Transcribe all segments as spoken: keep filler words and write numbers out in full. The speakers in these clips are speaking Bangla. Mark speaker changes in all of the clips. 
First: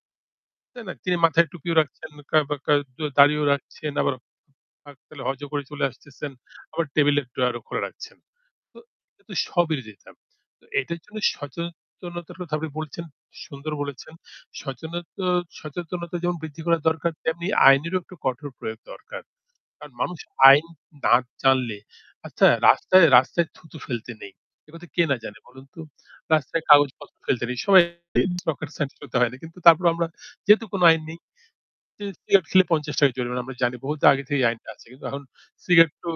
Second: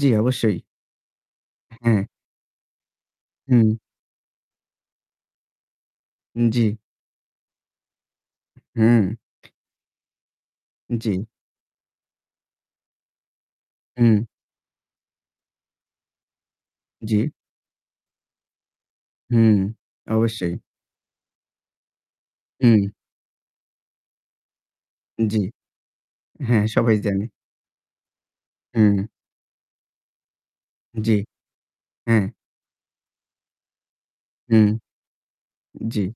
Speaker 1: জ্বি, অবশ্যই।
Speaker 2: তাই না, তিনি মাথায় টুপিও
Speaker 1: হ্যাঁ।
Speaker 2: রাখছেন। [unintelligible] দাড়িও
Speaker 1: হুম।
Speaker 2: রাখছেন আবার ফাক পেলে হজও করে চলে আসতেছেন।
Speaker 1: জ্বি।
Speaker 2: আবার টেবল এর ড্রয়ারও খোলা রাখছেন। তো
Speaker 1: হুঁ।
Speaker 2: এটা স্ববিরোধিতা। তো এটার জন্য
Speaker 1: জ্বী।
Speaker 2: সচেতনতার কথা আপনি বলেছেন, সুন্দর বলেছেন।
Speaker 1: হুম।
Speaker 2: সচেনতা সচেতনতা যেমন বৃদ্ধি করা দরকার
Speaker 1: জ্বি।
Speaker 2: তেমনি আইনেরও একটু কঠোর প্রয়োগ দরকার।
Speaker 1: হুম
Speaker 2: কারণ মানুষ
Speaker 1: অবশ্যই।
Speaker 2: আইন না জানলে আচ্ছা
Speaker 1: হু।
Speaker 2: রাস্তায় রাস্তায় থুতু ফেলতে নেই। এ কথা কে না জানে
Speaker 1: জ্বি।
Speaker 2: বলুন তো। রাস্তায়
Speaker 1: হ্যাঁ, সবাই
Speaker 2: কাগজপত্র
Speaker 1: জানে।
Speaker 2: ফেলতে নেই। সবাই
Speaker 1: হুম।
Speaker 2: [unintelligible] হয় না। কিন্তু তারপরও আমরা যেহেতু কোনো আইন
Speaker 1: জ্বি।
Speaker 2: নেই
Speaker 1: হ্যাঁ।
Speaker 2: সিগারেট খেলে পঞ্চাশ টাকা জরিমানা আমরা জানি বহুতো আগে থেকেই এই
Speaker 1: হুম।
Speaker 2: আইনটা আছে। কিন্তু এখন সিগারেট
Speaker 1: জ্বি।
Speaker 2: তো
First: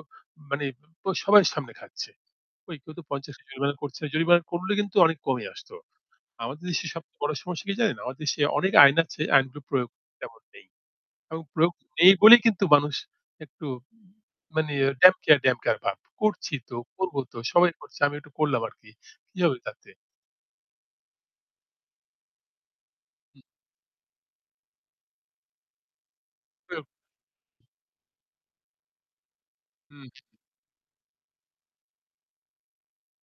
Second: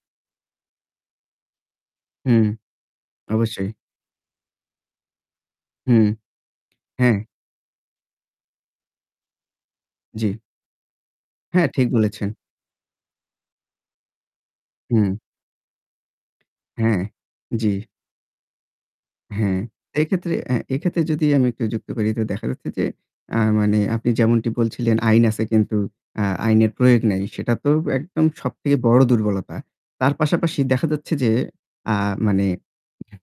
Speaker 2: মানে প সবাই সামনে খাচ্ছে।
Speaker 1: হুম
Speaker 2: কেউ তো পঞ্চাশ টাকা
Speaker 1: অবশ্যই।
Speaker 2: জরিমানা করছে। জরিমানা করলে কিন্তু অনেক কমে আসত।
Speaker 1: হু।
Speaker 2: আমাদের দেশে
Speaker 1: হ্যাঁ।
Speaker 2: সবচেয়ে বড় সমস্যা কি জানেন? আমাদের দেশে অনেক আইন আছে, আইনগুলো প্রয়োগ
Speaker 1: জ্বি।
Speaker 2: তেমন নেই। এবং
Speaker 1: হ্যাঁ
Speaker 2: প্রয়োগ
Speaker 1: ঠিক
Speaker 2: নেই
Speaker 1: বলেছেন।
Speaker 2: বলেই কিন্তু মানুষ একটু মানে
Speaker 1: হুম।
Speaker 2: damn care damn care ভাব করছি তো,
Speaker 1: হ্যাঁ,
Speaker 2: করব তো সবাই
Speaker 1: জ্বি।
Speaker 2: করছে। আমি একটু করলাম আরকি। কি
Speaker 1: হ্যাঁ,
Speaker 2: হবে তাতে?
Speaker 1: এক্ষেত্রে এ এক্ষেত্রে যদি আমি একটু যুক্ত করি তো দেখা যাচ্ছে আ যে
Speaker 2: উ
Speaker 1: মানে আপনি যেমনটি বলছিলেন আইন আছে কিন্তু আ আইনের
Speaker 2: [unintelligible]
Speaker 1: প্রয়োগ নাই। সেটা তো একদম সবথেকে বড় দুর্বলতা।
Speaker 2: হুম।
Speaker 1: তার পাশাপাশি দেখা যাচ্ছে যে আ মানে [unintelligible]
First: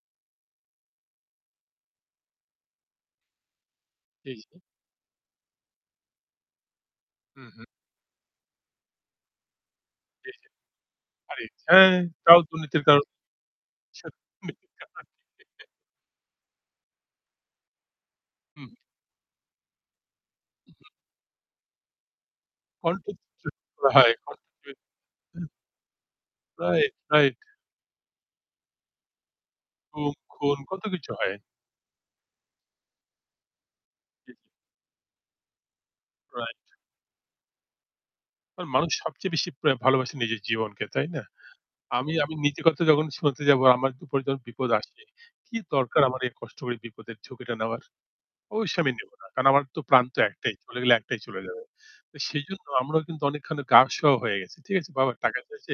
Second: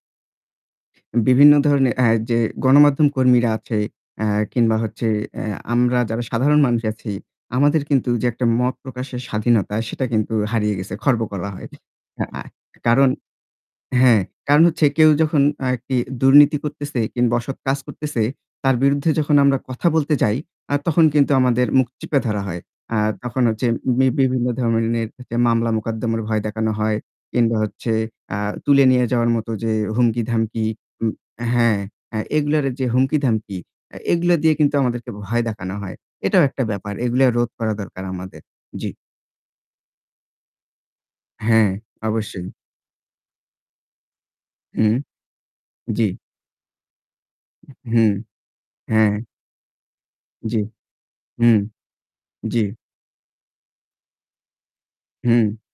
Speaker 1: বিভিন্ন ধরনের আ যে গণমাধ্যম কর্মীরা আছে আ
Speaker 2: জি, জি।
Speaker 1: কিংবা হচ্ছে এ আমরা যারা সাধারণ মানুষ আছি
Speaker 2: হু, হু।
Speaker 1: আমাদের কিন্তু যে একটা মত প্রকাশের স্বাধীনতা সেটা
Speaker 2: জি,
Speaker 1: কিন্তু
Speaker 2: জি।
Speaker 1: হারিয়ে গেছে। খর্ব
Speaker 2: আরে
Speaker 1: করা হয়।
Speaker 2: হ্যাঁ তাও
Speaker 1: আ
Speaker 2: দুর্নীতির কারণ।
Speaker 1: কারণ
Speaker 2: [unintelligible]
Speaker 1: হ্যাঁ, কারণ হচ্ছে কেউ যখন আরকি দুর্নীতি করতেছে কিংবা অসৎ কাজ করতেছে
Speaker 2: হু।
Speaker 1: তার বিরুদ্ধে যখন আমরা কথা বলতে যাই,
Speaker 2: হু,
Speaker 1: আ
Speaker 2: হু।
Speaker 1: তখন কিন্তু আমাদের মুখ চিপে ধরা হয়। আ
Speaker 2: কন্ঠ
Speaker 1: তখন
Speaker 2: [unintelligible]
Speaker 1: হচ্ছে
Speaker 2: করা
Speaker 1: ব
Speaker 2: হয়।
Speaker 1: বিভিন্ন ধরনের
Speaker 2: [unintelligible]
Speaker 1: মামলা মোকদ্দমার ভয় দেখানো
Speaker 2: রাইট,
Speaker 1: হয়।
Speaker 2: রাইট।
Speaker 1: কিংবা হচ্ছে আ তুলে নিয়ে যাওয়ার মতো যে
Speaker 2: গুম খুন
Speaker 1: হুমকি-ধামকি,
Speaker 2: কত
Speaker 1: উ
Speaker 2: কিছু হয়।
Speaker 1: হ্যাঁ আ এগুলার যে হুমকি-ধামকি আ
Speaker 2: জি,
Speaker 1: এগুলা
Speaker 2: জি।
Speaker 1: দিয়ে কিন্তু আমাদেরকে ভয় দেখানো হয়। এটাও
Speaker 2: রাইট।
Speaker 1: একটা ব্যাপার। এগুলা রোধ করা দরকার আমাদের। জ্বি।
Speaker 2: মানুষ সবচেয়ে বেশি প্রে ভালোবাসে নিজের জীবনকে, তাই না?
Speaker 1: হ্যাঁ,
Speaker 2: আমি আমি
Speaker 1: অবশ্যই।
Speaker 2: নীতি কথা যখন শুনাতে যাবো আমার উপরে যখন বিপদ
Speaker 1: হু।
Speaker 2: আসে। কি দরকার
Speaker 1: জ্বি।
Speaker 2: আমার এই কষ্ট করে বিপদের ঝুঁকিটা নেওয়ার।
Speaker 1: উহ হুঁ
Speaker 2: অবশ্যই আমি নেব
Speaker 1: হ্যাঁ।
Speaker 2: না। কারণ আমার তো প্রাণ তো একটাই
Speaker 1: জ্বী।
Speaker 2: চলে গেলে একটাই চলে
Speaker 1: হু,
Speaker 2: যাবে। তো
Speaker 1: জ্বী।
Speaker 2: সেজন্য আমরাও কিন্তু অনেকখানি গা সওয়া হয়ে গেছি। ঠিক আছে বাবা টাকা
Speaker 1: হু।
Speaker 2: চাইছে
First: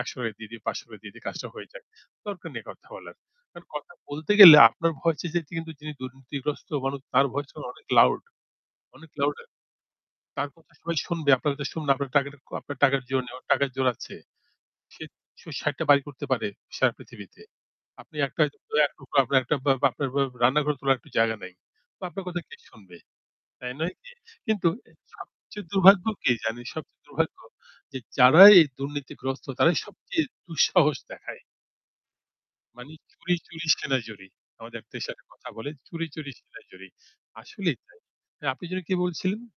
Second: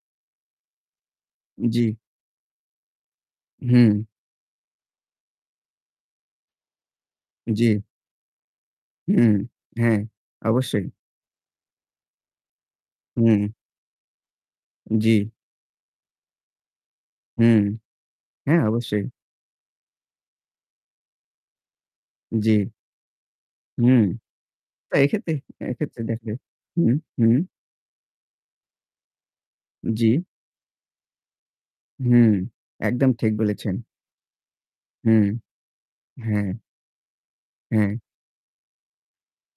Speaker 2: একশো টাকা দিয়ে দিই পাঁচশো টাকা দিয়ে দি কাজটা হয়ে যাক।
Speaker 1: জ্বী।
Speaker 2: দরকার নেই কথা বলার। কারণ কথা
Speaker 1: হুম।
Speaker 2: বলতে গেলে আপনার ভয়েস যেতে কিন্তু যিনি দুর্নীতিগ্রস্ত মানুষ তার ভয়েস কিন্তু
Speaker 1: জ্বী।
Speaker 2: অনেক লাউড, অনেক
Speaker 1: হুম
Speaker 2: লাউডার।
Speaker 1: হ্যাঁ
Speaker 2: তার কথা
Speaker 1: অবশ্যই।
Speaker 2: সবাই শুনবে। আপনার কথা শুনুন আপনার টাকা ক আপনার টাকার জোর নেই। ওর
Speaker 1: হুম।
Speaker 2: টাকার জোর আছে। সে
Speaker 1: জ্বি।
Speaker 2: ষাট টা বাড়ি করতে পারে সারা পৃথিবীতে।
Speaker 1: হুম।
Speaker 2: আপনি একটা
Speaker 1: হ্যাঁ অবশ্যই।
Speaker 2: [unintelligible] আপনার রান্নাঘর তোলার একটা জায়গা নাই। আপনার কথা কে
Speaker 1: জ্বি।
Speaker 2: শুনবে? তাই নয়
Speaker 1: হুম
Speaker 2: কি? কিন্তু
Speaker 1: তা এক্ষেত্রে
Speaker 2: সবচেয়ে
Speaker 1: এক্ষেত্রে
Speaker 2: দুর্ভাগ্য
Speaker 1: দেখা
Speaker 2: কি
Speaker 1: যায়
Speaker 2: জানে
Speaker 1: হুম,
Speaker 2: সবচেয়ে
Speaker 1: হুম।
Speaker 2: দুর্ভাগ্য যে যারাই এই দুর্নীতিগ্রস্ত তারাই
Speaker 1: জ্বি।
Speaker 2: সবচেয়ে দুঃসাহস দেখায়।
Speaker 1: হুঁ।
Speaker 2: মানে
Speaker 1: একদম ঠিক
Speaker 2: চুরি, চুরি
Speaker 1: বলেছেন।
Speaker 2: সিনা জুরি। আমাদের দেশে
Speaker 1: হুম।
Speaker 2: কথা বলে চুরি, চুরি
Speaker 1: হ্যাঁ।
Speaker 2: সিনা জুরি। আসলেই তাই।
Speaker 1: হ্যাঁ।
Speaker 2: আ আপনি যেন কি বলছিলেন?